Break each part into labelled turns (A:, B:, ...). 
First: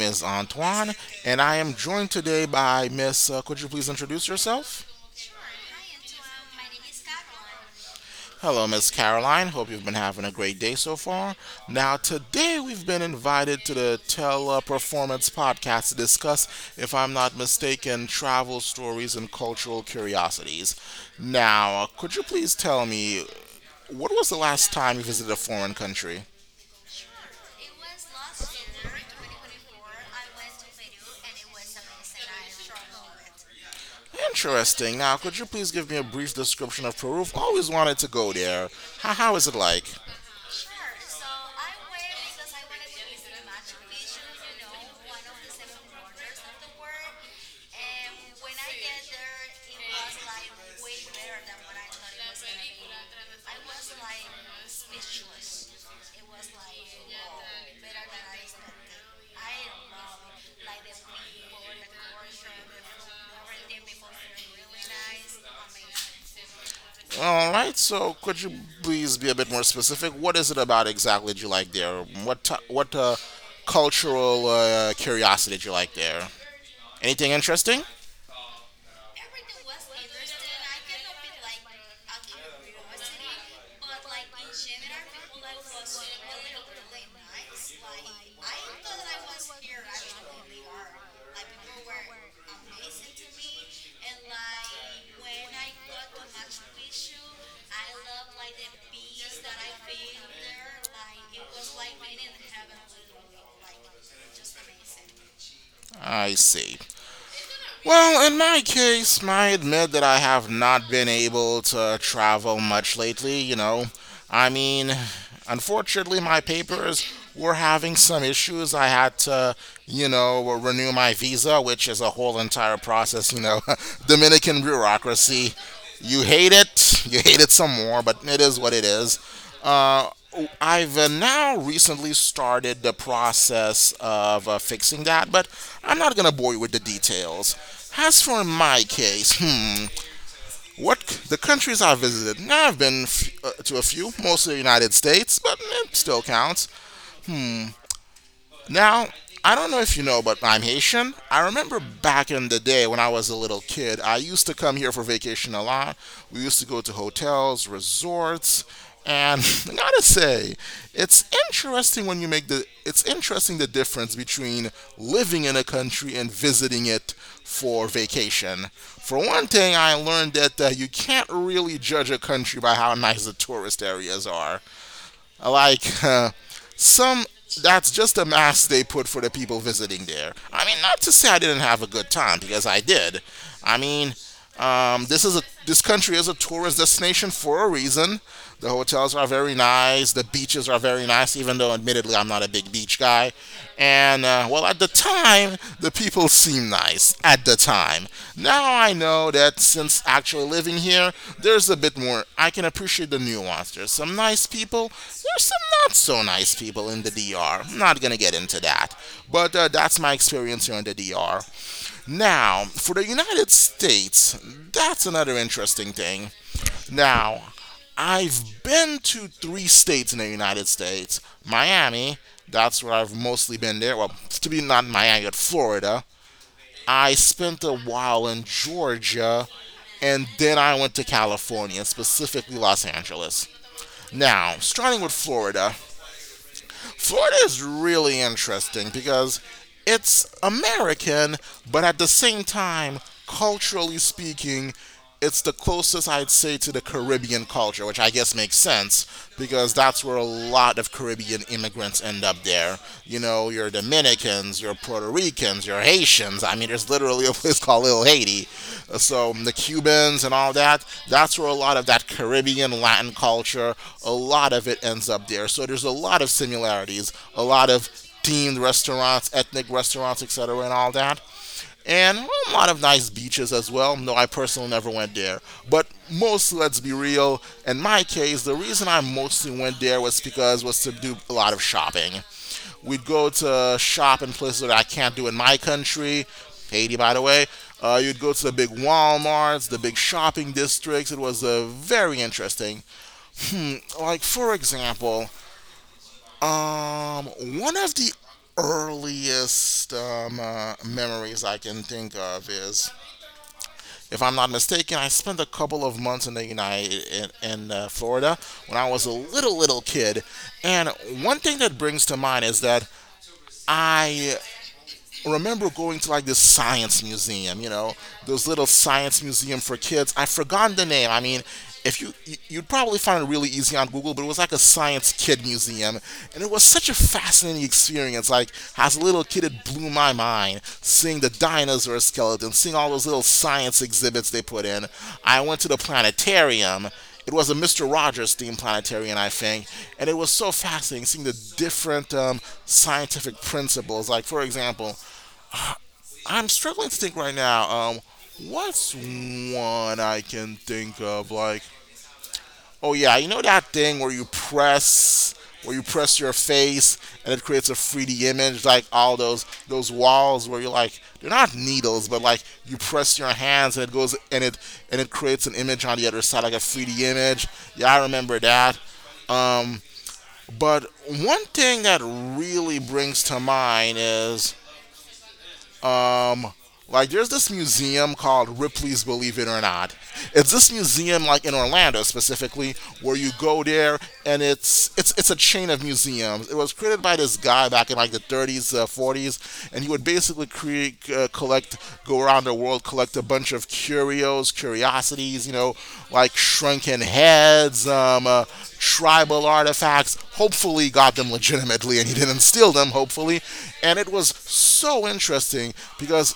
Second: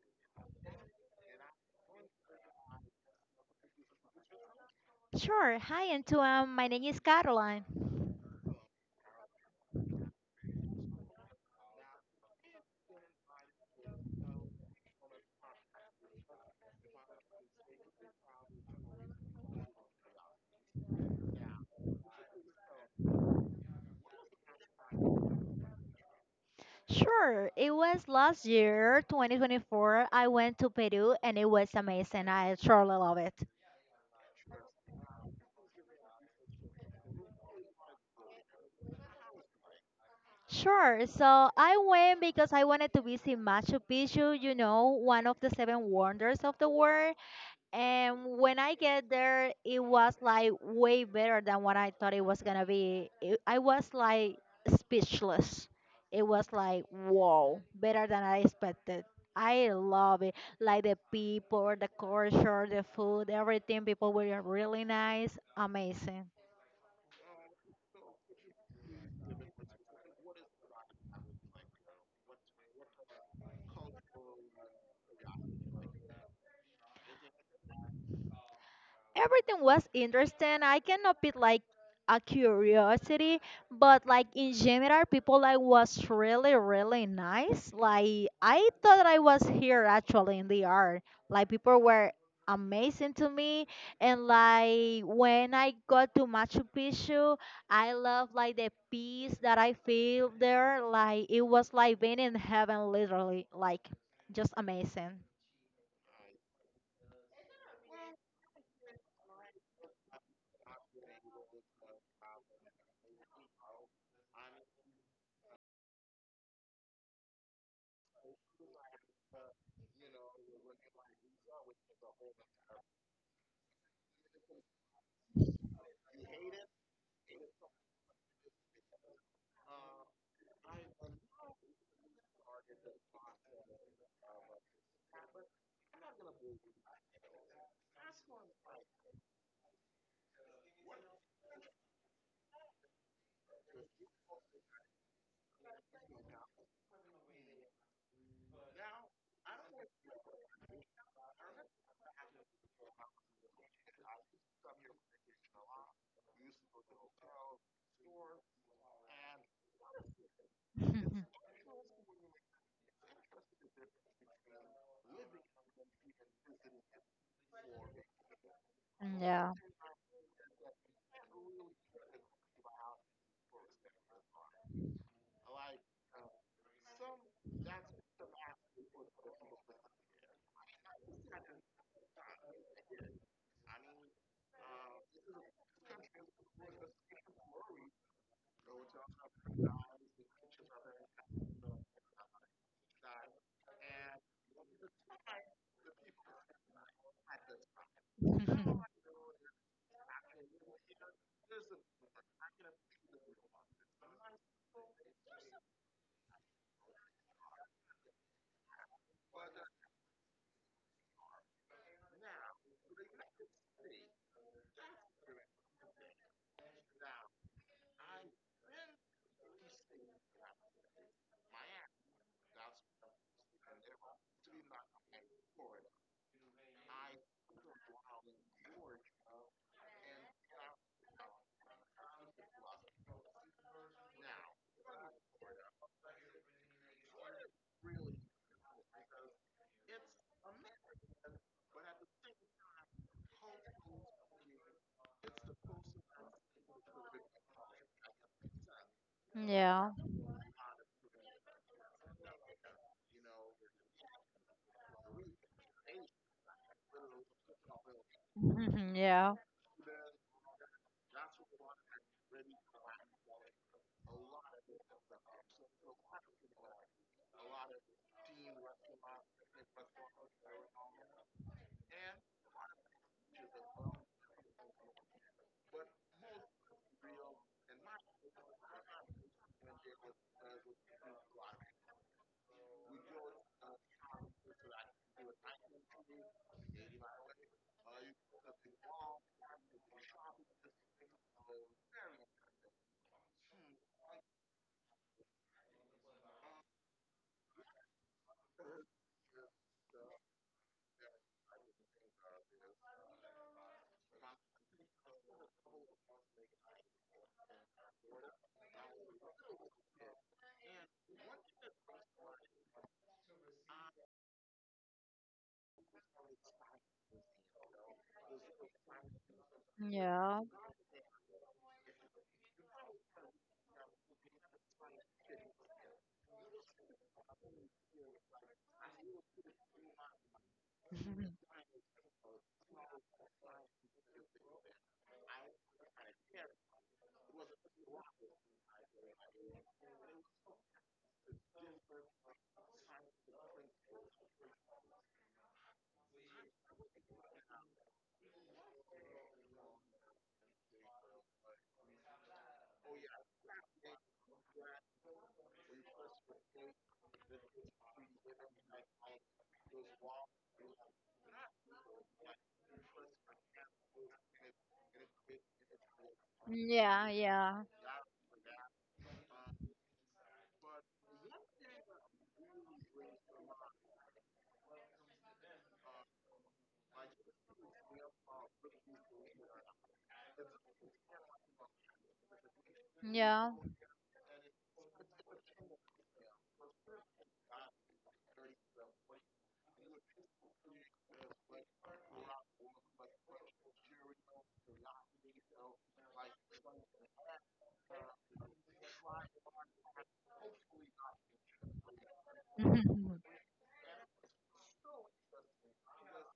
A: is Antoine, and I am joined today by Miss. Could you please introduce yourself?
B: Sure. Hi, Antoine. My name is Caroline.
A: Hello, Miss Caroline. Hope you've been having a great day so far. Now, today we've been invited to the Teleperformance podcast to discuss, if I'm not mistaken, travel stories and cultural curiosities. Now, could you please tell me what was the last time you visited a foreign country?
B: Sure. It was last year, 2024. I went to Peru and it was amazing. I truly love it.
A: Interesting. Now, could you please give me a brief description of Peru? I've always wanted to go there. How is it like?
B: Sure. So I went because I wanted to visit Machu Picchu, one of the seven wonders of the world. And when I get there, it was like way better than what I thought it was gonna be. I was like speechless. It was like whoa, better than I expected. I love it. Like the people, the culture, the food, everything. People were really nice, amazing.
A: All right, so could you please be a bit more specific? What is it about exactly that you like there? What cultural curiosity did you like there? Anything interesting?
B: Everything was interesting. I cannot be like a curiosity, but like in general, people like was really really nice. Like I thought I was here actually in the art. Like people were amazing to me and like when I got to Machu Picchu I love like the peace that I feel there like it was like being in heaven literally like just amazing.
A: I see. Well, in my case, I admit that I have not been able to travel much lately, you know. I mean, unfortunately, my papers were having some issues. I had to, you know, renew my visa, which is a whole entire process, you know. Dominican bureaucracy. You hate it. You hate it some more, but it is what it is. Uh, I've now recently started the process of fixing that, but I'm not gonna bore you with the details. As for my case, the countries I visited? I've been to a few, mostly the United States, but it still counts. Now, I don't know if you know, but I'm Haitian. I remember back in the day when I was a little kid, I used to come here for vacation a lot. We used to go to hotels, resorts, and I gotta say, it's interesting when you make the it's interesting the difference between living in a country and visiting it for vacation. For one
B: Yeah.
A: thing, I learned that you can't really judge a country by how nice the tourist areas are. Like some that's just a mask they put for the people visiting there. I mean, not to say I didn't have a good time because I did. I mean, this country is a tourist destination for a reason. The hotels are very nice. The beaches are very nice, even though admittedly I'm not a big beach guy. And well, at the time, the people seemed nice. At the time, now I know that since actually living here, there's a bit more. I can appreciate the nuance. There's some nice people. There's some not so nice people in the doctor I'm not gonna get into that, but that's my experience here in the DR. Now, for the United States, that's another interesting thing. Now, I've been to three states in the United States Miami, that's where I've mostly been there. Well, to be not Miami, but Florida. I spent a while in Georgia and then I went to California, specifically Los Angeles. Now, starting with Florida, Florida is really interesting because it's American, but at the same time, culturally speaking, it's the closest I'd say to the Caribbean culture, which I guess makes sense because
B: Yeah.
A: that's where a lot of Caribbean immigrants end up there. You know, your Dominicans, your Puerto Ricans, your Haitians. I mean, there's literally a place called Little Haiti. So
B: Yeah,
A: the Cubans and all that, that's where a lot of that Caribbean Latin culture, a lot of it ends up there. So there's a lot of similarities, a lot of themed restaurants, ethnic restaurants, etc., and all that. And a lot of nice beaches as well. No, I personally never went there. But mostly, let's be real, in my case, the reason I mostly went there was to do a lot of shopping. We'd go to shop in places that I can't do in my country, Haiti, by the way. You'd go to the big Walmarts, the big shopping districts. It was very interesting. Like, for example, um, one of the earliest memories I can think of is, if I'm not mistaken, I spent a couple of months in Florida when I was a little kid, and one thing that brings to mind is that I remember going to like this science museum, you know, those little science museum for kids. I've
B: yeah.
A: forgotten the name. I mean, if you you'd probably find it really easy on Google, but it was like a science kid museum, and it was such a fascinating experience. Like as a little kid, it blew my mind seeing the dinosaur skeletons, seeing all those little science exhibits they put in. I went to the planetarium. It was a Mr. Rogers themed planetarium, I think, and it was so fascinating seeing the different scientific principles. Like, for example, I'm struggling to think right now. What's one I can think of? Like, oh yeah, you know that thing where where you press your face and it creates a 3D image, like all those walls where you're like, they're not needles, but like you press your hands and it goes and it creates an image on the other side, like a 3D
B: Yeah,
A: image.
B: yeah,
A: Yeah, I remember that. Um, but one thing that really brings to mind is Like there's this museum called Ripley's Believe It or Not. It's this museum like in Orlando specifically where you
B: yeah.
A: go there and it's a chain of museums. It was created by this guy back in like the 30s, 40s, and he would basically create collect go around the world collect a bunch of curiosities, you know, like shrunken heads, tribal artifacts. Hopefully, got them legitimately, and he didn't steal them. Hopefully, and it was so interesting because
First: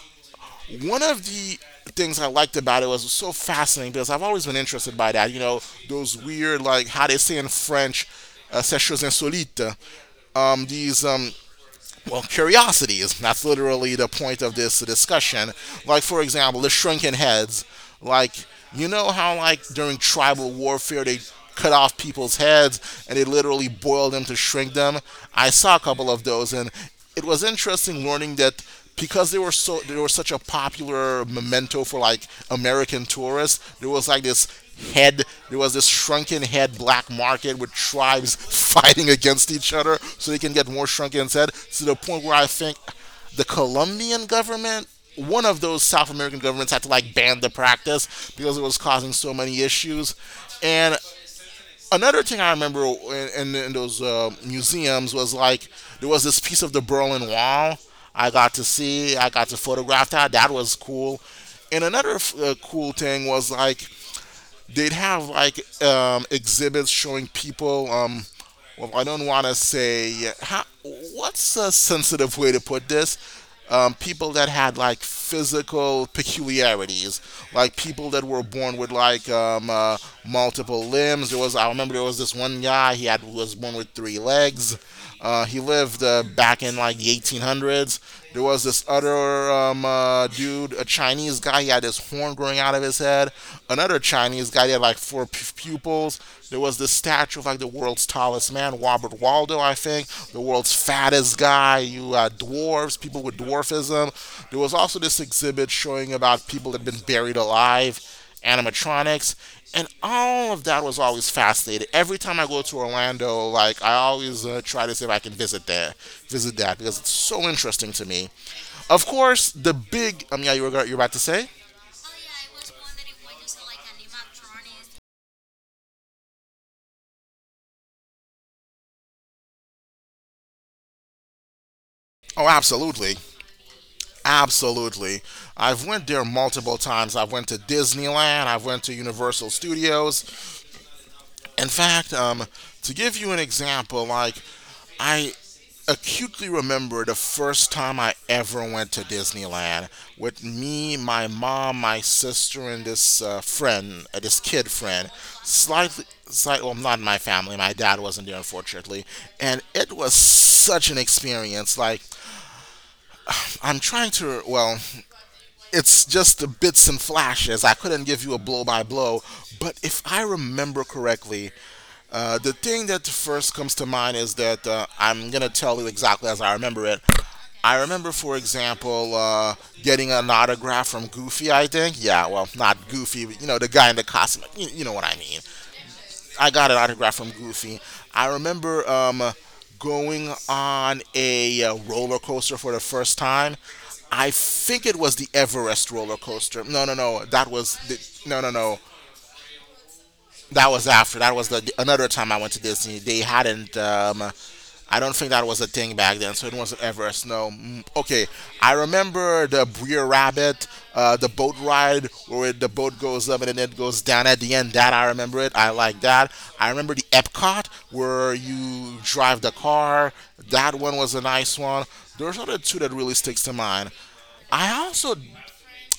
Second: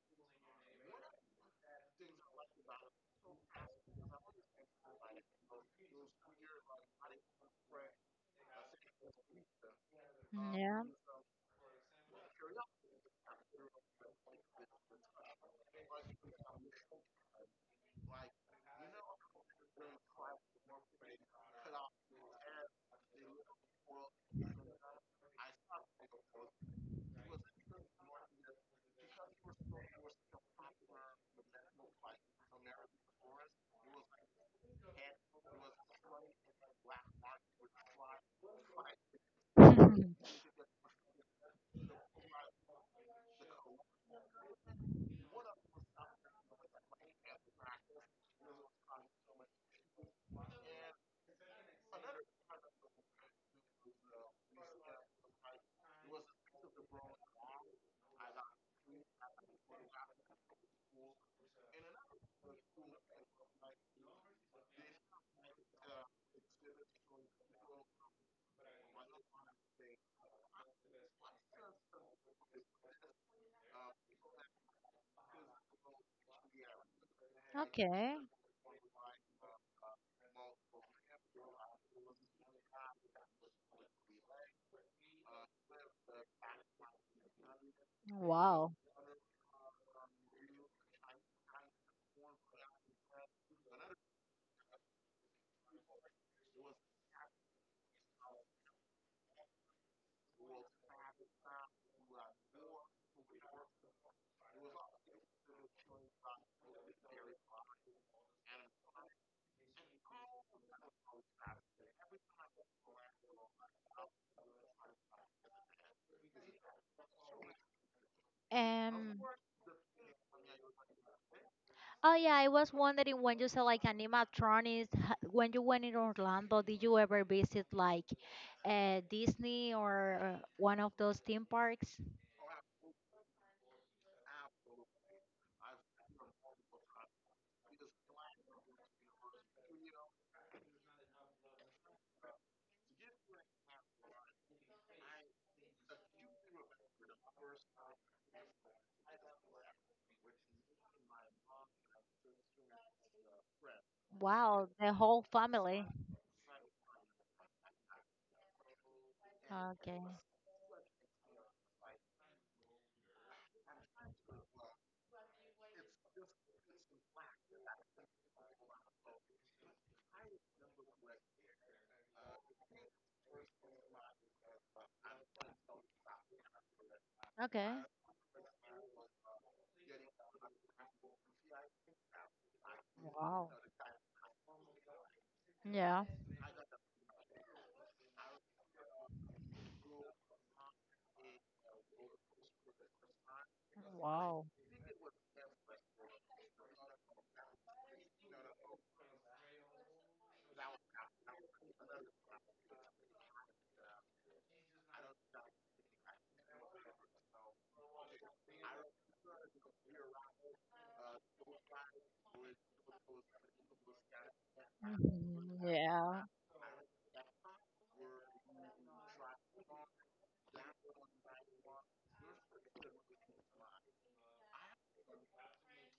A: one of the things I liked about it was so fascinating because I've always been interested by that. You know, those weird, like how they say in French, ces choses insolites. Um,
B: Yeah.
A: these, um, well, curiosities. That's literally the point of this discussion. Like, for example, the shrunken heads. Like, you know how, like, during tribal warfare, they cut off people's heads and they literally boil them to shrink them? I saw a couple of those, and it was interesting learning that because they were such a popular memento for like American tourists, there was like this head there was this shrunken head black market with tribes fighting against each other so they can get more shrunken head to the point where I think the Colombian government one of those South American governments had to like ban the practice because it was causing so many issues. And another thing I remember in those museums was like there was this piece of the Berlin Wall I got to see. I got to photograph that. That was cool. And another cool thing was like they'd have like exhibits showing people. Well, I don't want to say how, what's a sensitive way to put this. People that had like physical peculiarities, like people
B: Okay.
A: that were born with like multiple limbs. There was I remember there was this one guy he had was born with three legs. He lived back in like the 1800s. There was
B: Wow.
A: this other dude, a Chinese guy. He had this horn growing out of his head. Another Chinese guy. He had like four pupils. There was this statue of like the world's tallest man, Robert Waldo, I think. The world's fattest guy. You dwarves, people with dwarfism. There was also this exhibit showing about people that had been buried alive animatronics, and all of that was always fascinated. Every time I go to Orlando, like I always try to see if I can visit that because it's so interesting to me. Of
B: Um.
A: course, the big yeah, you're about to say.
B: Oh yeah, I was wondering when you said like animatronics, when you went in Orlando, did you ever visit like Disney or one of those theme parks?
A: Oh, absolutely. Absolutely. I've went there multiple times. I've went to Disneyland, I've went to Universal Studios, In fact, to give you an example, like I acutely remember the first time I ever went to Disneyland with me, my mom, my sister, and this friend, this
B: Wow,
A: kid
B: the
A: friend.
B: whole family.
A: Well, not in my family. My dad wasn't there, unfortunately, and it
B: Okay.
A: was such an experience. Like I'm trying to, well, it's just the bits and flashes. I couldn't give you a blow by blow, but if I remember correctly, the thing that first comes to mind is that I'm gonna tell you exactly as I remember it.
B: Okay.
A: I remember, for example, getting an autograph from Goofy. I think, yeah, well, not Goofy, but you
B: Wow.
A: know, the guy in the costume. You know what I mean?
B: Yeah.
A: I got an autograph from Goofy. I remember going on a roller coaster for the first time. I
B: Wow.
A: think it was the Everest roller coaster. No, no, no. That was the no, no, no. That was after. That was the another time I went to Disney. They hadn't. I don't think that was a thing back then, so it wasn't Everest. Snow. Mm, okay, I remember the Breer Rabbit, the boat ride where the boat goes up and then it goes down at the end. That I remember it.
B: Mhm.
A: I like
B: Yeah.
A: that. I remember the Epcot where you drive the car. That one was a nice one. There's other two that really sticks to mind. I also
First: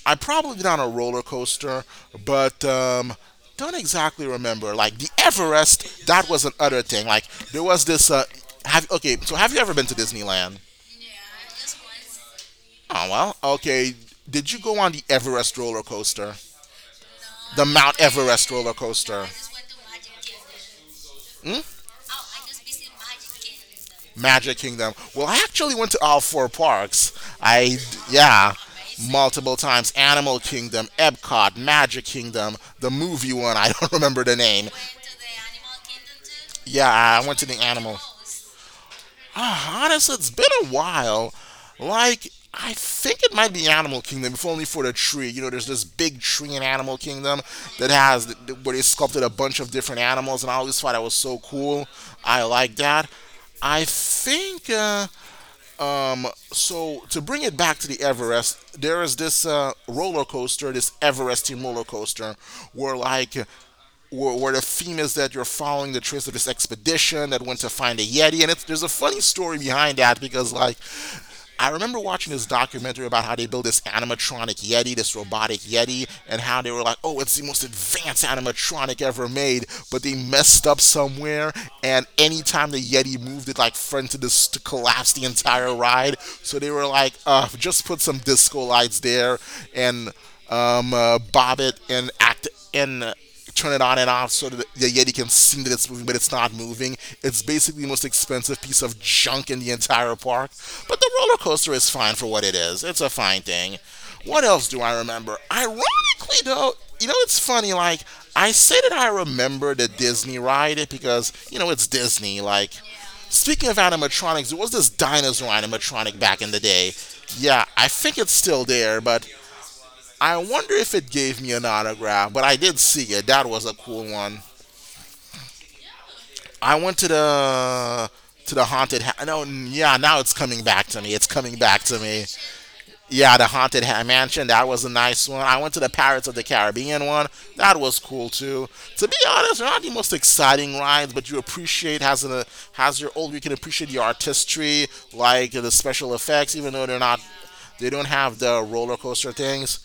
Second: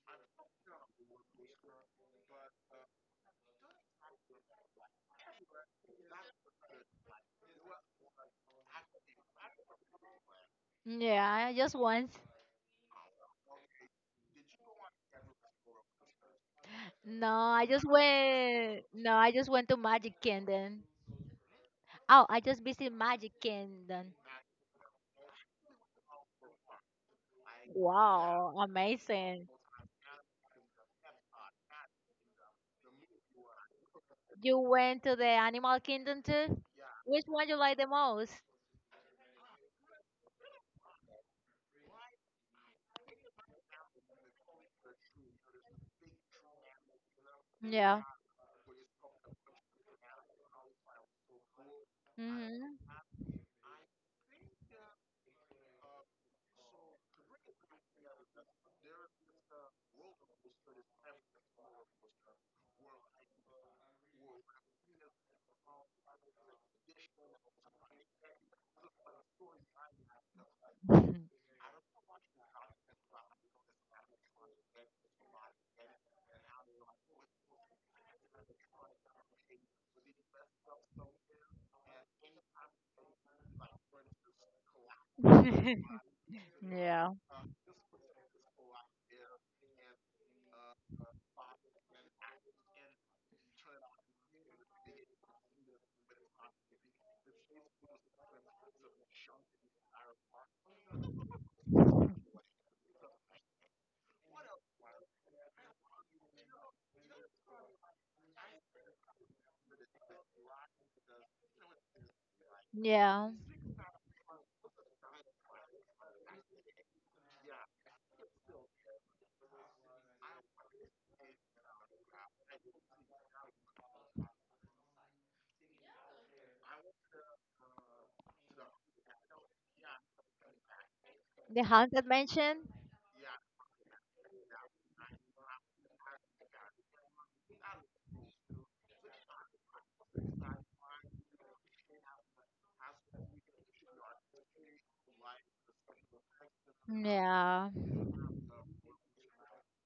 A: I probably been on a roller coaster, but don't exactly remember. Like the Everest, that was an utter thing. Like there was this. Have okay. So have you ever been to Disneyland?
B: Yeah, just once.
A: Oh well. Okay. Did you go on the Everest roller coaster?
B: No,
A: The
B: I just
A: Mount Everest roller
B: went. No,
A: coaster?
B: I just went to Magic Kingdom.
A: Hmm?
B: Oh, I just visited Magic Kingdom.
A: Magic Kingdom. Well, I actually went to all four parks. I, yeah,
B: Wow, amazing.
A: multiple times. Animal Kingdom, Epcot, Magic Kingdom, the movie one, I don't remember the
B: You
A: name.
B: went to the Animal Kingdom too?
A: Yeah,
B: Which
A: I went to
B: one
A: the
B: you like the
A: animal.
B: most?
A: Honestly, it's been a while. Like, I think it might be Animal Kingdom, if only for the tree. You know, there's this big tree in Animal Kingdom that
B: Yeah.
A: has where they sculpted a bunch of different animals, and I always thought that was so cool. I like
B: Mm-hmm.
A: that. I think. So to bring it back to the Everest, there is this roller coaster, this Everesting roller coaster, where like where the theme is that you're following the trace of this expedition that went to find a Yeti, and there's a funny story behind that because like I remember watching this documentary about how they built this animatronic Yeti, this robotic Yeti, and how they were like, oh, it's the most advanced animatronic ever made, but they messed up somewhere, and anytime the Yeti moved, it like fronted this to collapse the entire ride. So they were
B: Yeah.
A: like, just put some disco lights there and bob it and act and turn it on and off so that the Yeti can see that it's moving, but it's not moving. It's basically the most expensive piece of junk in the entire park. But the roller coaster is fine for what it is. It's a fine thing. What else do I remember? Ironically, though, you know, it's funny. Like, I say that I remember the Disney ride because, you know, it's Disney. Like,
B: Yeah.
A: speaking of animatronics, there was this dinosaur animatronic back in the day. Yeah, I think it's still there, but I wonder if it gave me an autograph, but I did see it. That was a cool one. I went to the haunted. Ha- no, yeah, now it's coming back to me. It's coming
B: The
A: back to
B: Haunted
A: me.
B: Mansion?
A: Yeah, the haunted ha- mansion. That was a nice one. I went to the Pirates of the Caribbean one. That was cool too. To be honest, they're not the most exciting rides, but you appreciate has an has your old. You can appreciate the artistry, like the special effects, even though they're not
B: Yeah.
A: they don't have the roller coaster things.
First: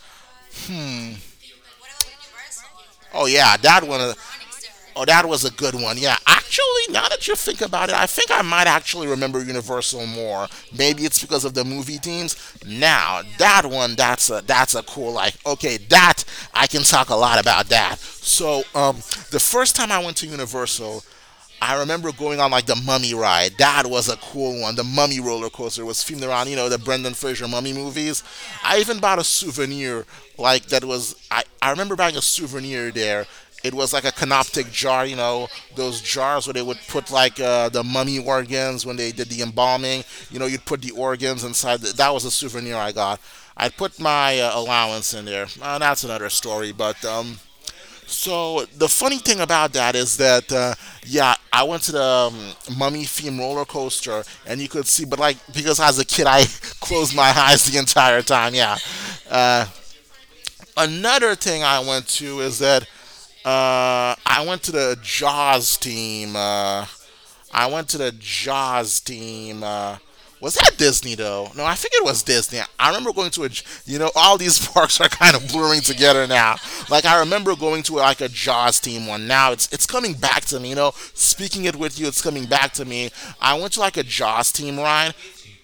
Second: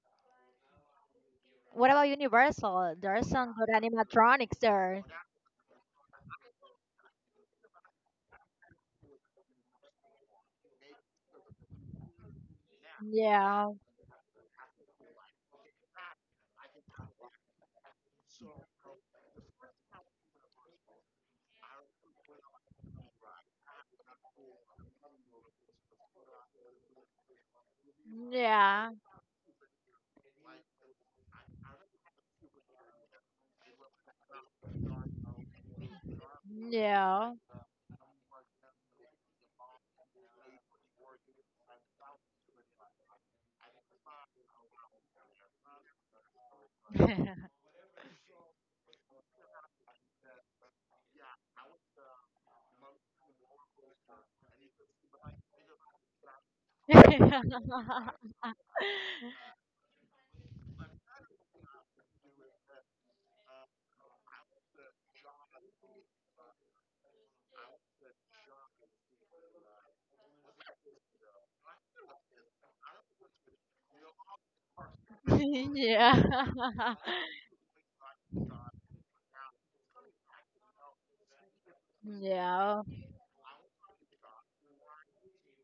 B: What about Universal? There are
A: Oh
B: some
A: yeah,
B: good
A: that one.
B: animatronics there.
A: Oh, that was a good one. Yeah, actually, now that you think about it, I think I might actually remember Universal more. Maybe it's because of the movie themes. Now, that
B: Yeah.
A: one, that's a cool. Like, okay, that I can talk a lot about that. So, the first time I went to Universal, I remember going on like the Mummy ride. That was a cool one. The Mummy roller coaster was filmed around, you know, the Brendan Fraser Mummy movies. I
B: Yeah.
A: even bought a souvenir like that was. I remember buying a souvenir there. It was like a canoptic jar, you know, those jars where they would put
B: Yeah.
A: like the mummy organs when they did the embalming. You know, you'd put the organs inside. The, that was a souvenir I got. I put my allowance in there. That's another story, but so the funny thing about that is that yeah, I went to the mummy theme roller coaster, and you could see, but like because I was a kid, I closed my eyes the entire time. Yeah. Uh, Another thing I went to is that I went to the Jaws theme. I went to the Jaws team. Was that Disney though? No, I think it was Disney. I remember going to a, J- you know, all these parks are kind of blurring
B: Yeah.
A: together now. Like I remember going to like a Jaws team one. Now it's coming back to me. You know, speaking it with you, it's coming back
B: Yeah.
A: to me. I went to like a Jaws team ride.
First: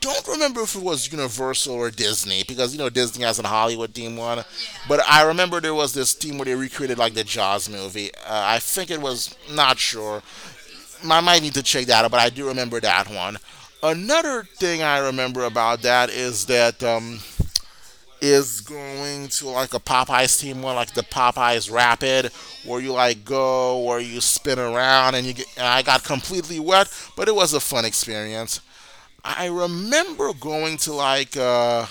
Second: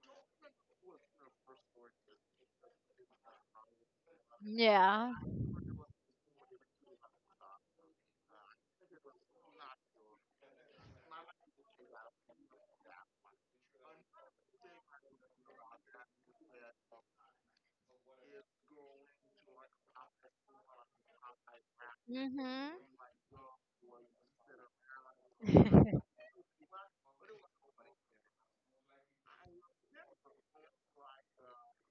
A: Don't remember if it was Universal or Disney because you know Disney has a Hollywood team one, but
B: Yeah.
A: I remember there was this team where they recreated like the Jaws movie. I think it was not sure, I might need to check that out, but I do remember that one. Another thing I remember about that is going to like a Popeyes team one, like the Popeyes Rapid,
B: Mhm.
A: where you like go, where you spin around, and you get. And I got completely wet, but it was a fun experience. I remember going to like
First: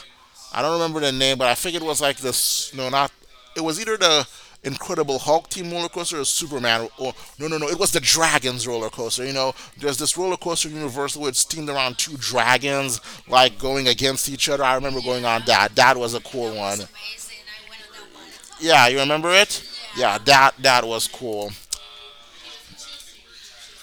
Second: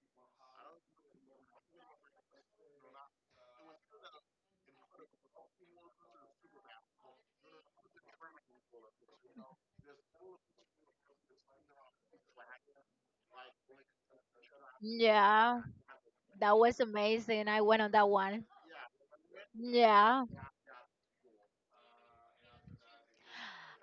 A: I don't remember the name, but I think it was like this. No, not it was either the Incredible Hulk team roller coaster or Superman or no, no, no. It was the Dragons roller coaster. You know, there's this roller coaster in Universal where it's themed around two dragons like going against each other. I remember going on
B: Yeah.
A: that. That was a cool
B: That
A: one.
B: was amazing. I went on that one.
A: Yeah, you remember it? Yeah,
B: Yeah.
A: that was cool.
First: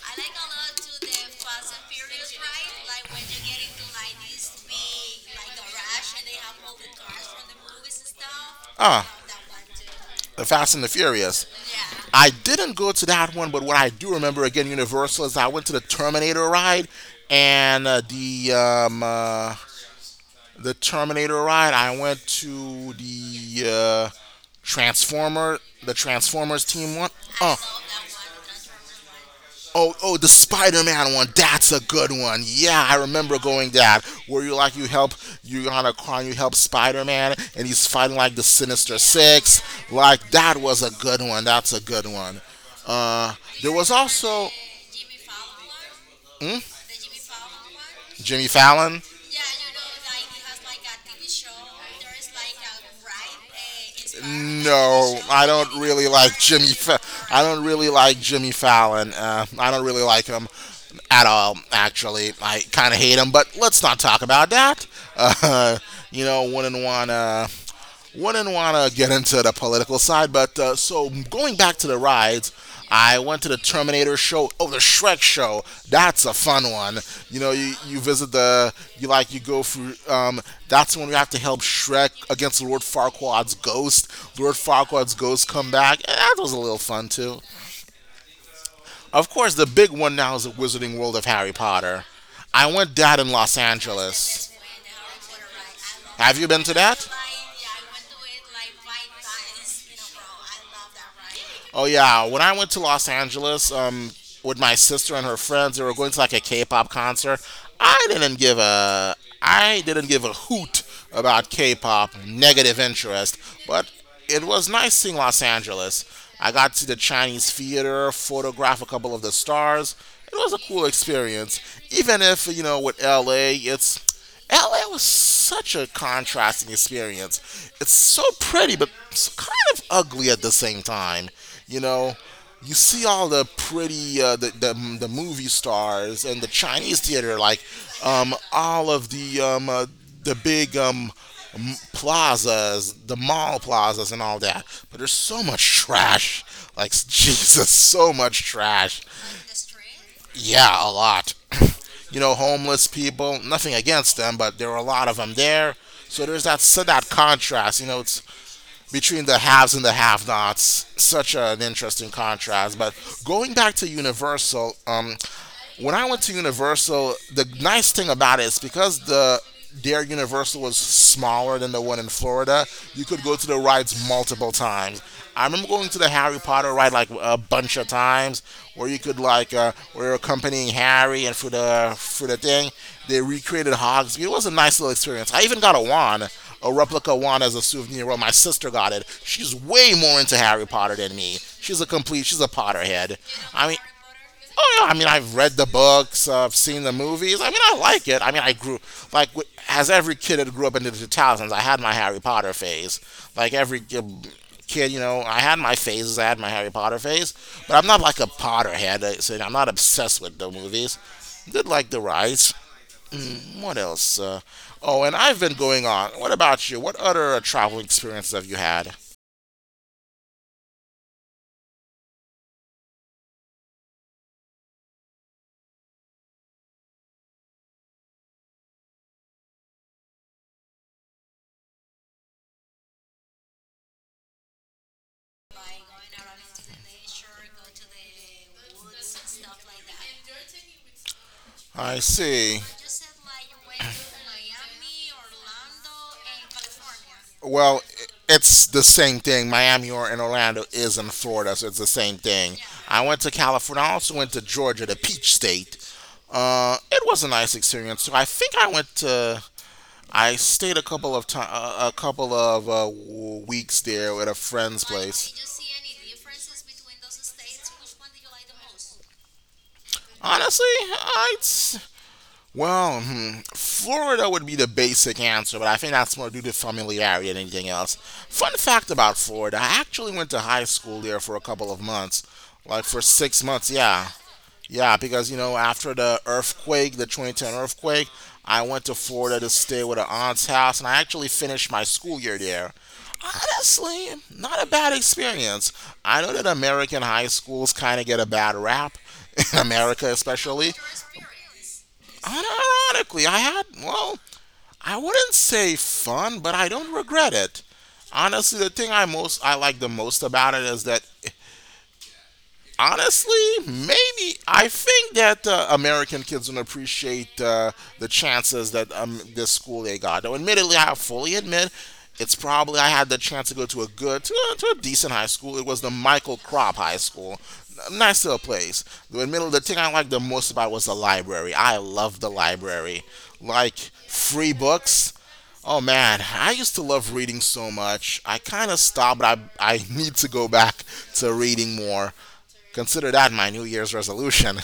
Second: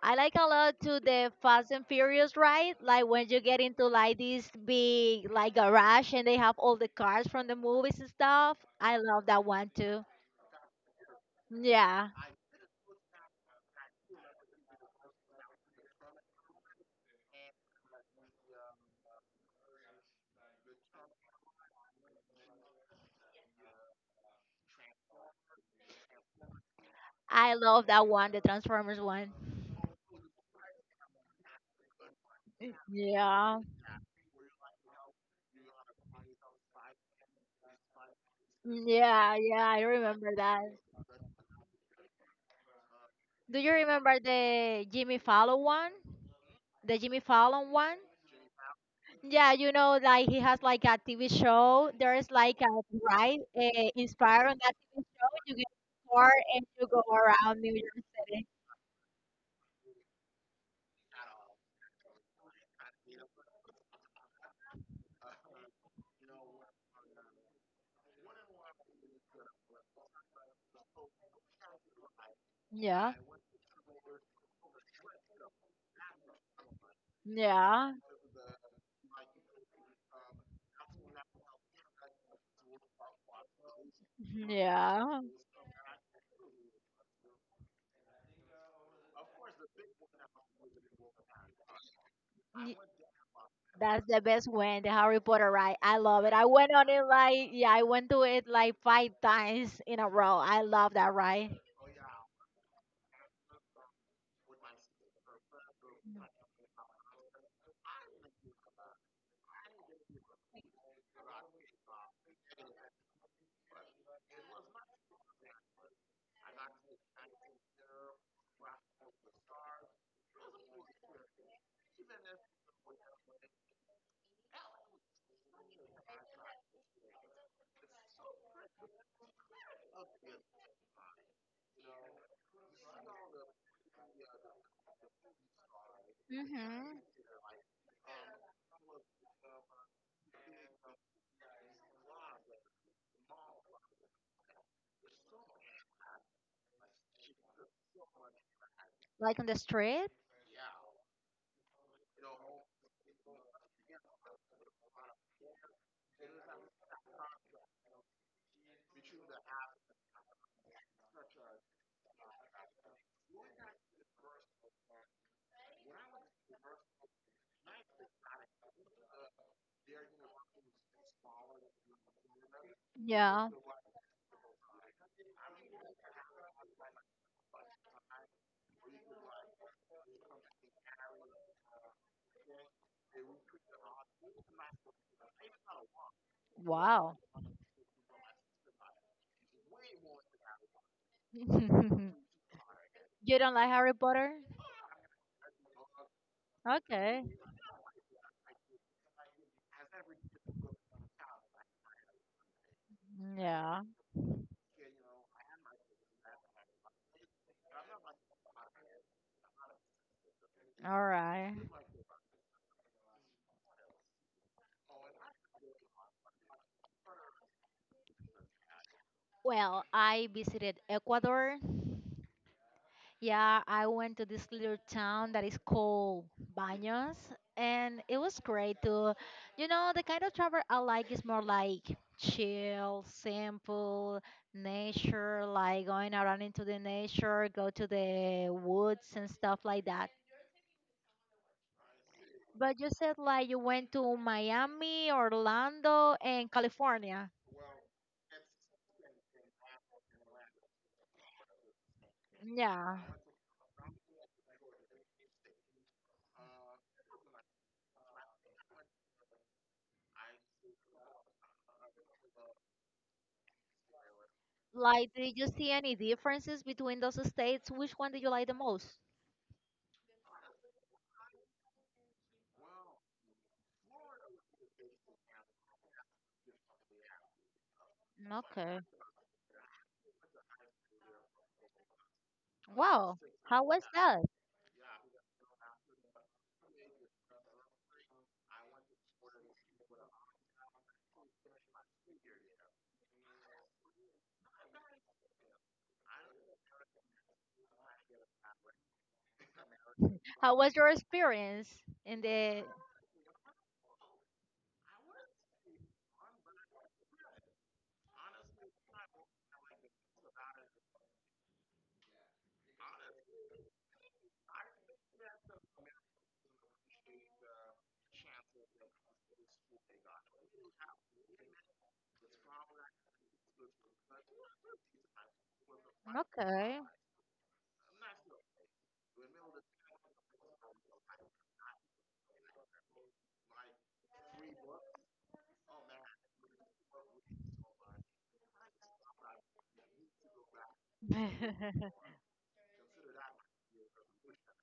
B: I like a lot to the Fast and Furious ride. Like when you get into like this big like garage and they have all the cars from the movies and stuff. I
A: Ah,
B: love that one too.
A: the Fast and the Furious.
B: Yeah.
A: I didn't go to that one, but what I do remember again, Universal, is I went to the Terminator ride, and the Terminator ride. I went to the Transformer, the Transformers team one.
B: I
A: I Oh,
B: love that one, the Transformers one.
A: Oh, oh, The Spider-Man one. That's a good one. Yeah, I remember
B: Yeah.
A: going that. Where you like you help you on a car, and you help Spider-Man, and he's fighting like the Sinister
B: Yeah,
A: Six.
B: yeah, I
A: Like
B: remember
A: that
B: that.
A: was a good one. That's a good one. Uh,
B: Do
A: there
B: you
A: was
B: remember
A: also.
B: the Jimmy Fallon one?
A: Hmm?
B: The Jimmy Fallon one?
A: Jimmy Fallon.
B: Yeah, like he has like a TV show. There's like a ride inspired on that TV
A: No,
B: show.
A: I
B: You get
A: don't really like
B: bored and
A: Jimmy.
B: you
A: Fa-
B: go
A: I
B: around
A: don't
B: New
A: really
B: York
A: like
B: City.
A: Jimmy Fallon. I don't really like him at all. Actually, I kind of hate him. But let's not talk about that. Uh, you know, wouldn't want to get into the political side, but so going back to the rides,
B: Yeah,
A: I went to the Terminator show. Oh, the Shrek show. That's a fun one. You know,
B: yeah,
A: you visit you like, you go through, that's when we have to help Shrek against Lord Farquaad's ghost. Lord Farquaad's
B: yeah.
A: ghost come back. Eh, that was a little fun too. Of course, the big one now is the Wizarding World of Harry Potter. I
B: Y-
A: went that in Los
B: That's the best
A: Angeles.
B: one, the Harry Potter ride. I love it.
A: Have
B: I
A: you been
B: went
A: to
B: on it
A: that?
B: like, yeah, I went to it like five times in a row. I love that ride.
A: Oh yeah, when I went to Los Angeles with my sister and her friends, they were going to like a K-pop concert. I didn't give a I didn't give a hoot about K-pop, negative interest, but it was nice seeing Los Angeles. I got to the Chinese theater, photograph a couple of the stars. It was a cool experience, even if you know with LA, it's LA was such a contrasting experience. It's so pretty, but s- kind of ugly at the same time. You know, you see all the pretty, the movie stars and the Chinese
B: hmm
A: theater, like um, all of the, um, uh, the big m- plazas, the mall plazas, and all that. But there's so much trash. Like, Jesus, so much trash.
B: Like on the street?
A: Yeah, a lot. You know, homeless people. Nothing against them, but there were a lot of them there. So there's that so that contrast. You know, it's between the haves and the have nots. Such an interesting contrast. But going back to Universal, when I went to Universal, the nice thing about it is because the their Universal was smaller than the one in Florida, you could go to
B: Yeah.
A: the rides multiple times. I remember going to the Harry Potter ride like a bunch of times, where you could like where you're accompanying Harry and for the thing they recreated Hogsmeade. It was a nice little experience. I even got a wand a replica
B: Wow.
A: one as a souvenir. Well, my sister got it. She's way more into Harry Potter than me. She's a complete. She's a Potterhead.
B: You don't
A: I
B: like
A: mean.
B: Harry Potter?
A: Oh yeah, I mean I've read the books, I've seen the
B: Okay.
A: movies. I mean I like it. I mean I grew as every kid that grew up into the 2000s, I had my Harry Potter phase. Like every
B: Yeah.
A: g- kid, you know, I had my phases. I had my Harry Potter phase, but I'm not like a Potterhead. So I'm not obsessed with the movies.
B: All right.
A: Did like the rides. What else? Oh, and I've been going on. What about you? What other travel experiences have you had?
B: Well, I visited Ecuador. Yeah, I went to this little town that is called Baños, and it was great to, the kind of travel I like is more like chill, simple, nature, like going around into the nature, go to the woods and stuff like that.
A: I see.
B: But you said like you went to Miami, Orlando, and California.
A: Well, it's the same thing. Miami or in Orlando is in Florida, so it's the same thing.
B: Yeah.
A: I went to California. I also went to Georgia, the Peach State. It was a nice experience. So I think I went to. I stayed a couple of weeks there at a friend's
B: Like,
A: place.
B: did you see any differences between those states? Which one did you like the most?
A: Honestly, well, Florida would be the basic answer, but I think that's more due to familiarity than anything else. Fun
B: Okay.
A: fact about Florida, I actually went to high school there for a couple of months. Like for
B: Wow.
A: six
B: How
A: months,
B: was
A: yeah.
B: that?
A: Yeah, because, you know, after the earthquake, the 2010 earthquake, I went to Florida to stay with an aunt's house, and I actually finished my school year there. Honestly, not a bad experience. I know that American high schools kind of get a bad rap, in America
B: How
A: especially.
B: was your experience in the?
A: Unironically, I had, well, I wouldn't say fun, but I don't regret it. Honestly, the thing I like the most about it is that honestly, maybe I think that American kids don't appreciate the chances that this school they got. Now, admittedly, I fully admit it's probably I had the chance to go to a good, to a decent high school. It was the Michael Crop
B: Okay.
A: High School. Nice little place. The admittedly, the thing I liked the most about was the library. I love the library, like free books. Oh man, I used to love reading so much. I kind of stopped, but I need to go back to reading more. Consider that my New Year's resolution.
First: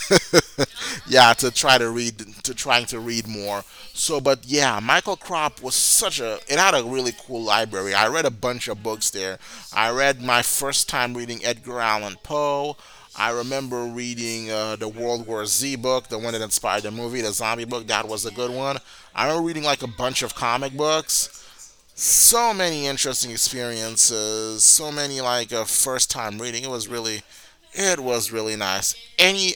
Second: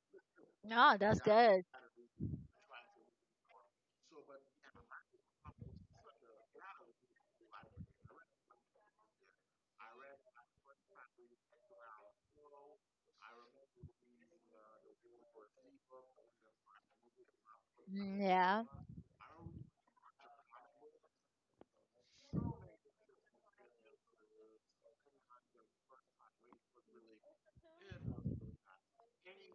B: No, that's
A: Yeah,
B: good.
A: to trying to read more. So, but yeah, Michael Crop was such a, it had a really cool library. I read a bunch of books there. I read my first time reading Edgar Allan Poe. I remember reading the World War Z book, the one that inspired the movie, the zombie book. That
B: Mm,
A: was a good
B: yeah.
A: one. I remember reading like a bunch of comic books. So many interesting experiences. So many like first time reading. It was really nice. Any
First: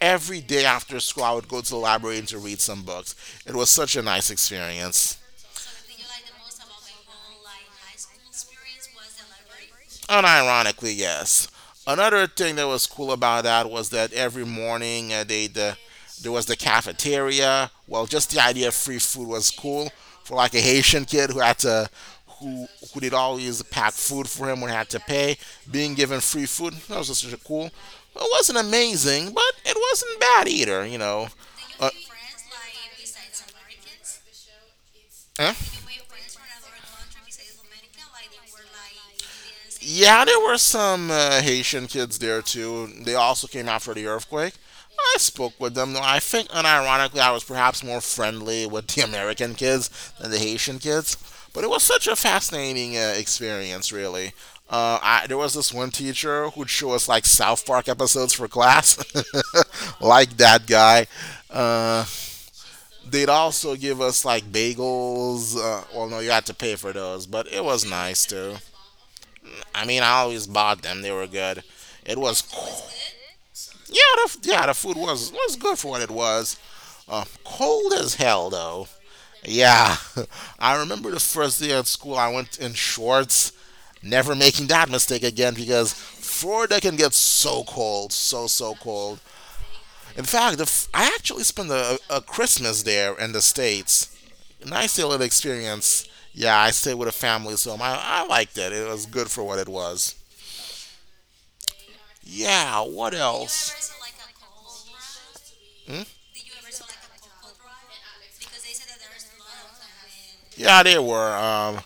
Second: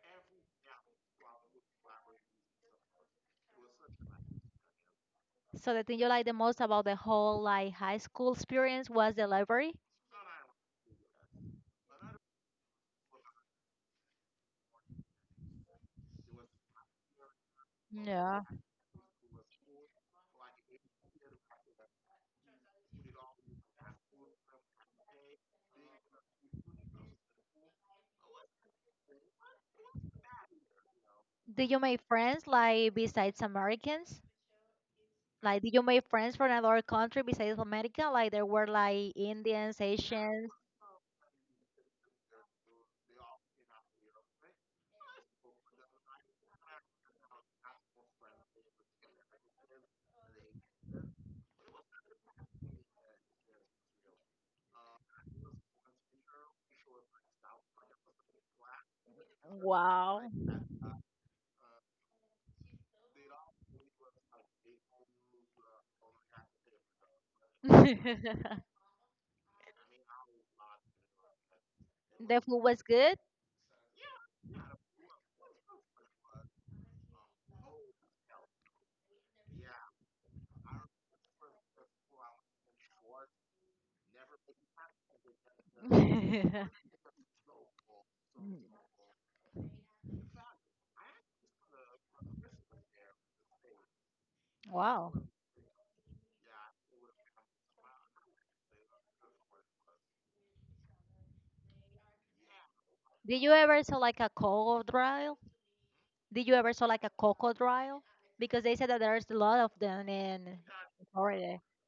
A: Every day after school, I would go to the library to read some books. It was such a nice experience.
B: So the thing you like the most about the whole like high school experience was the library?
A: Unironically, yes. Another thing that was cool about that was that every morning they the there was the cafeteria. Well, just the
B: Yeah.
A: idea of free food was cool for like a Haitian kid who had to who who did always pack food for him when he had to pay. Being given free food that was just really cool. It wasn't amazing, but it wasn't bad either. You know,
B: Did you make friends like besides Americans?
A: uh,
B: Like did you make friends from another country besides America? Like there were like Indians,
A: yeah, there
B: Asians.
A: were some Haitian kids there too. They also came after the earthquake. I spoke with them. Though. I think, unironically, I was perhaps more friendly with the American kids than the Haitian kids. But it was such a fascinating experience, really. There was this one teacher who'd show us like South Park episodes for class,
B: Wow.
A: like that guy. Uh, They'd also give us like bagels. Well, no, you had to pay for those, but it was nice too.
B: The
A: I mean, I always bought them. They were good. It was
B: food was
A: co-
B: good.
A: yeah, yeah, the food was good for what it was. Cold as hell though. Yeah, I remember the first day of school. I went in shorts. Never making that mistake again because Florida can get so cold, so cold. In fact, I actually spent a Christmas there in the states. Nice
B: Wow.
A: little experience. Yeah, I stayed with a family, so I liked it. It was good for what it was. Yeah, what
B: Did you ever
A: else?
B: saw like a crocodile? Did you ever saw like a crocodile? Because they said that there's a lot of them in
A: Yeah, they were.
B: Florida.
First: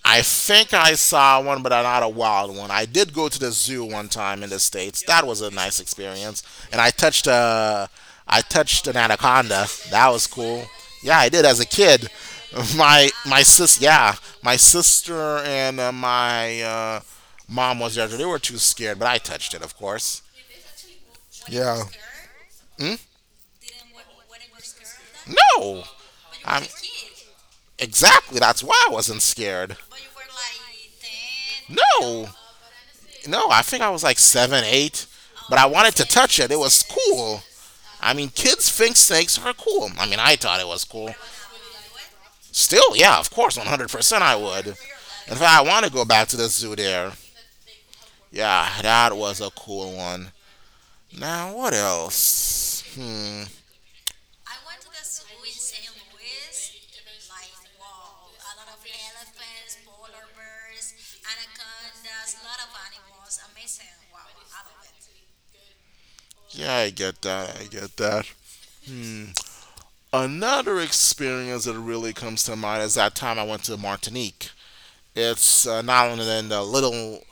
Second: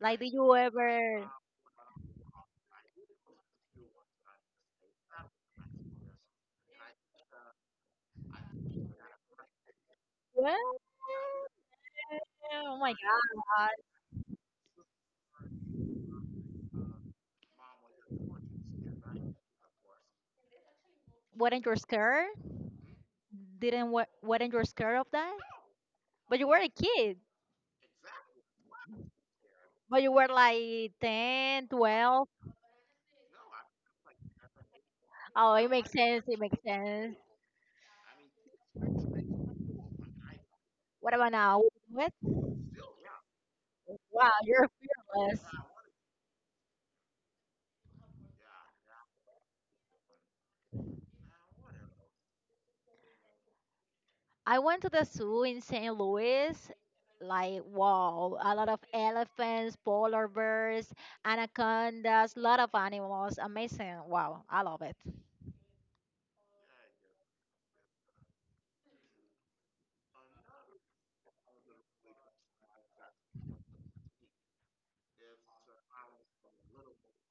B: Like,
A: I
B: did you
A: think I
B: ever?
A: saw one, but not a wild one. I did go to the zoo one time in the states. That was a nice experience, and I touched an anaconda. That was cool.
B: What?
A: Yeah, I did as a kid.
B: Oh my god!
A: Yeah, my sister and my mom was there. They were too scared, but I touched it, of course.
B: Weren't you
A: Yeah.
B: scared? Didn't weren't you scared of that?
A: No,
B: But you were
A: I'm
B: a kid.
A: Exactly. That's why I wasn't scared.
B: But you were like 10,
A: 10. No,
B: 12.
A: no. I think I was like seven, eight,
B: Oh,
A: but I
B: it makes
A: wanted to
B: sense.
A: touch
B: It
A: it. It
B: makes
A: was
B: sense.
A: cool. I mean, kids think snakes are cool. I mean, I thought it was cool.
B: What about now? What?
A: Still, yeah, of course, 100%
B: Wow,
A: I would.
B: you're
A: In
B: fearless.
A: fact, I want to go back to the zoo there. Yeah, that was a cool one. Now, what else? Hmm.
B: I went to the zoo in St. Louis. Like, wow, a lot of elephants, polar bears, anacondas, lot of animals. Amazing. Wow, I love it.
A: Yeah, I get that. I get that. Another experience that really comes to mind is that time I went to Martinique. It's now and then the little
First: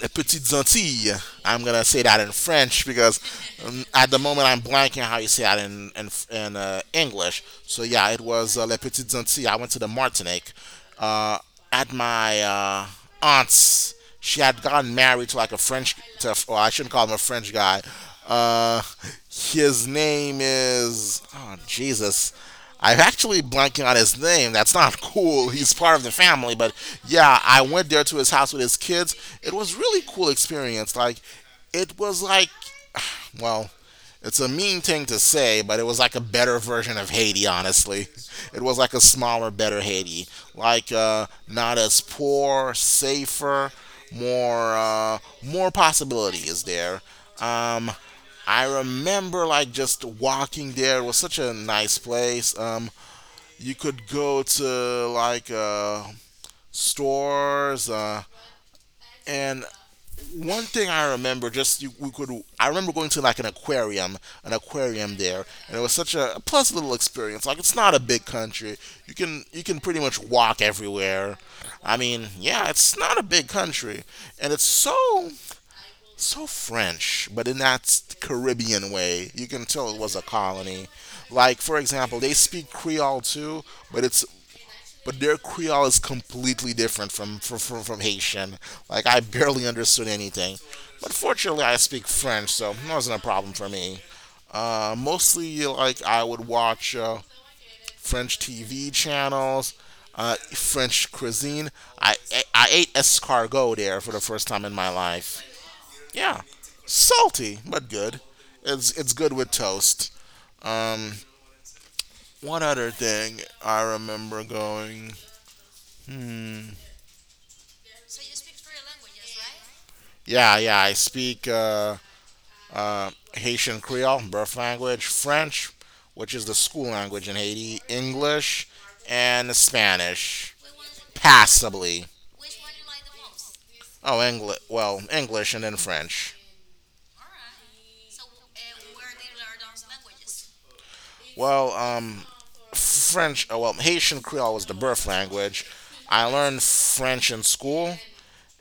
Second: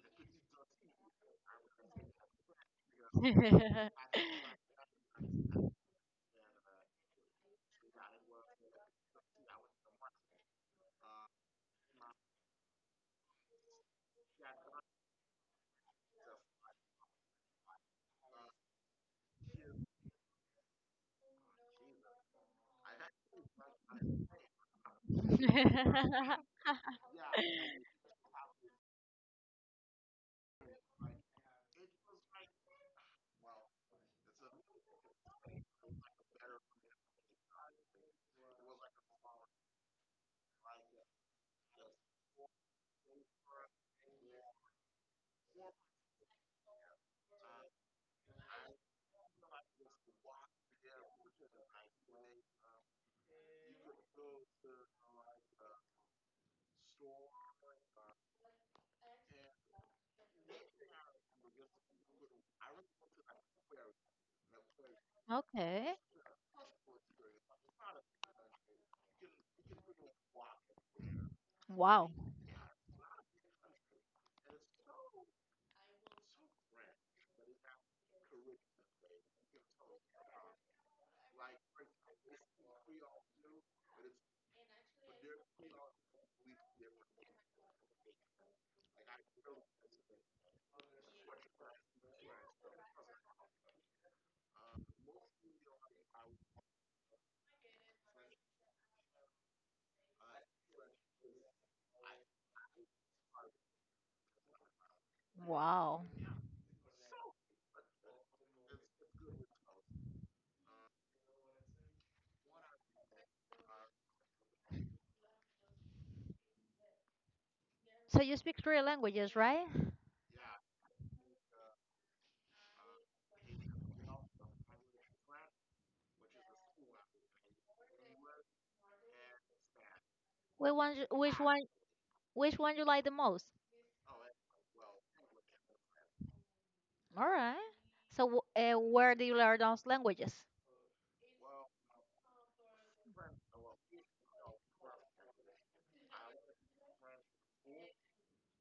A: Les Petites Antilles. I'm gonna say that in French because at the moment I'm blanking how you say that in in English. So yeah, it was Les Petites Antilles. I went to the Martinique uh, at my aunt's. She had gotten married to like a French. To, well, I shouldn't call him a French guy. Uh, his name is oh Jesus. I'm actually blanking on his name. That's not cool. He's part of the family, but yeah, I went there to his house with his kids. It was really cool experience. Like it was like well, it's a mean thing to say, but it was like a better version of Haiti, honestly. It was like a smaller, better Haiti. Like not as poor, safer, more more possibilities there. Um I remember like just walking there. It was such a nice place. You could go to like stores, and one thing I remember just you, we could. I remember going to like an aquarium there, and it was
B: Okay.
A: such a pleasant little experience. Like it's not a big country. You can pretty much walk everywhere. I
B: Wow.
A: mean, yeah, it's not a big country, and it's so French, but in that Caribbean way. You can tell it was a colony. Like for example, they speak Creole too, but it's but their Creole is completely different from Haitian. Like I barely understood anything, but fortunately I speak French, so it wasn't a problem for me. Mostly like I would watch French TV channels. French cuisine. I, I ate escargot there for the first time in my life.
B: Wow.
A: Yeah, salty but good. It's good with toast. Um, one other thing I remember going. Hmm.
B: So you speak three languages, right?
A: Yeah, yeah. I speak Haitian Creole, birth language, French, which is the school language in Haiti, English, and Spanish,
B: Which one, which one,
A: passably.
B: which one you like the most?
A: Oh, English. Well, English and then French.
B: All right. So, where do you learn those languages?
A: Well, French, oh, well, Haitian Creole was the birth language. I learned French in school,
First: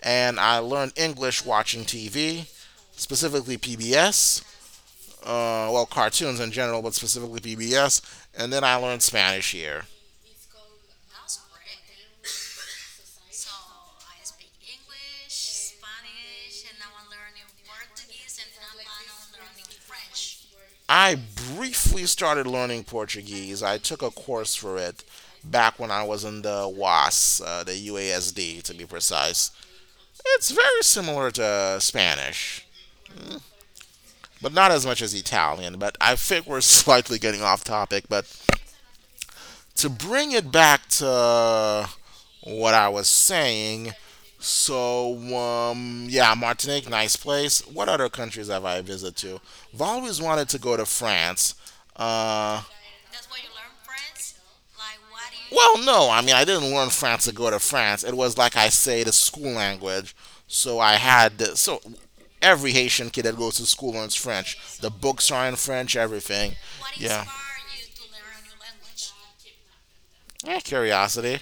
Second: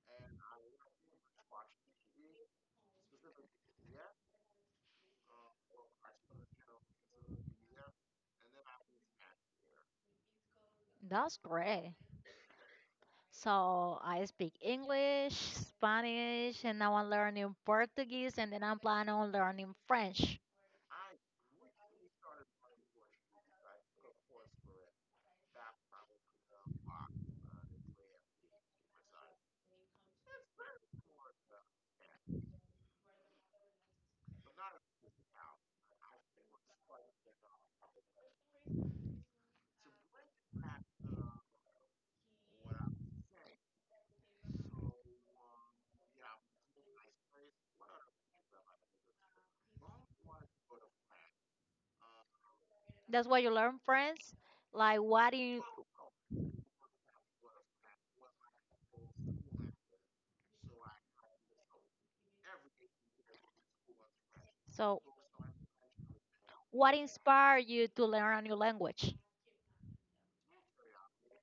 A: and I learned English watching TV, specifically PBS, well, cartoons in general, but specifically PBS, and then I learned Spanish here.
B: That's great. So, I speak English, Spanish, and now I'm learning Portuguese, and then I'm planning on learning French.
A: I briefly started learning Portuguese. I took a course for it back when I was in the UASD to be precise. It's very similar to Spanish, but not as much as Italian. But I think we're slightly getting off topic, but to bring it back to what I was saying, so yeah, Martinique, nice place. What other countries have I visited to? I've always wanted to go to France. Uh,
B: That's why you learn French? Like,
A: well, no, I mean I didn't learn France to go to France. It was like I say the school language. So I had so every Haitian kid that goes to school learns French. The
B: so
A: books are in French, everything.
B: what
A: Yeah.
B: inspired you to learn a new language?
A: Yeah, curiosity.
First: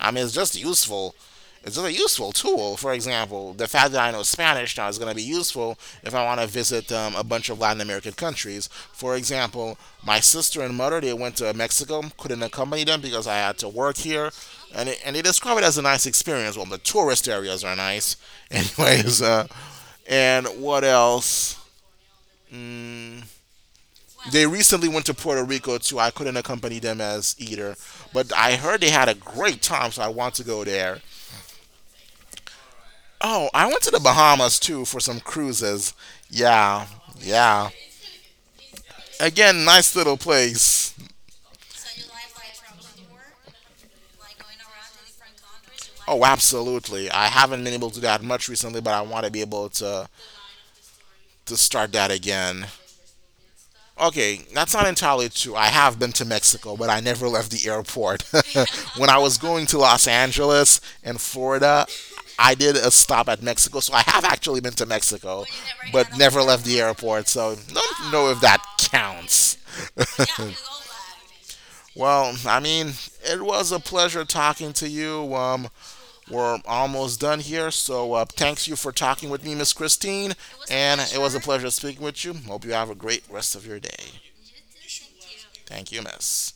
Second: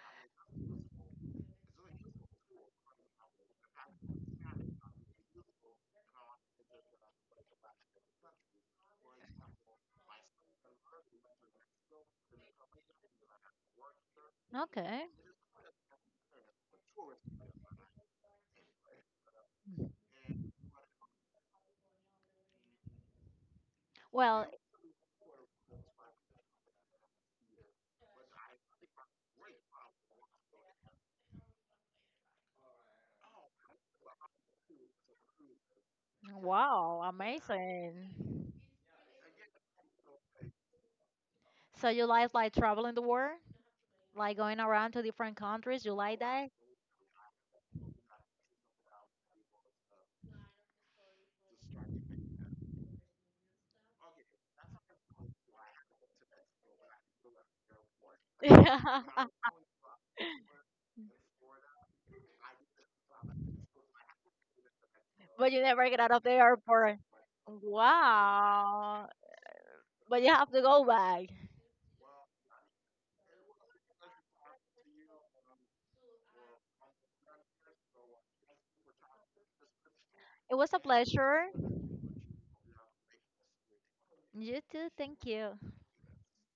A: I mean, it's just useful. It's just a useful tool. For example, the fact that I know Spanish now is going to be useful if I want to visit a bunch of Latin American countries. For example, my sister and mother they went to Mexico. Couldn't accompany them because I had to work here, and
B: Okay.
A: they describe it as a nice experience. Well, the tourist areas are nice, anyways. And what else? Mm, they
B: Well,
A: recently went to Puerto Rico too. I couldn't accompany them as either, but I heard they had a great time, so I want to go there. Oh, I went to the Bahamas too for some cruises. Yeah,
B: wow,
A: yeah.
B: amazing.
A: Again, nice little place.
B: So, you like traveling the world? Like going around to different countries? You like
A: Oh,
B: that?
A: absolutely. I haven't been able to do that much recently, but I want to be able to start that again. Okay, that's not entirely true. I have been to Mexico, but I never left the airport. When I was going to Los Angeles and Florida, I did a stop at Mexico, so I have actually been to Mexico, But
B: But
A: you
B: you
A: never
B: never get
A: got
B: out
A: but
B: of the
A: never left the airport.
B: airport.
A: Airport. So don't know if that Oh.
B: Wow.
A: counts.
B: But you have to go back.
A: Well, I mean, it was a pleasure talking to you. We're almost done here, so thanks you for talking with me, Miss Christine, It
B: It
A: was a
B: was a
A: and it was a
B: pleasure.
A: pleasure speaking with you. Hope you have a great rest of your day.
B: You too. Thank you.
A: Thank you, Miss.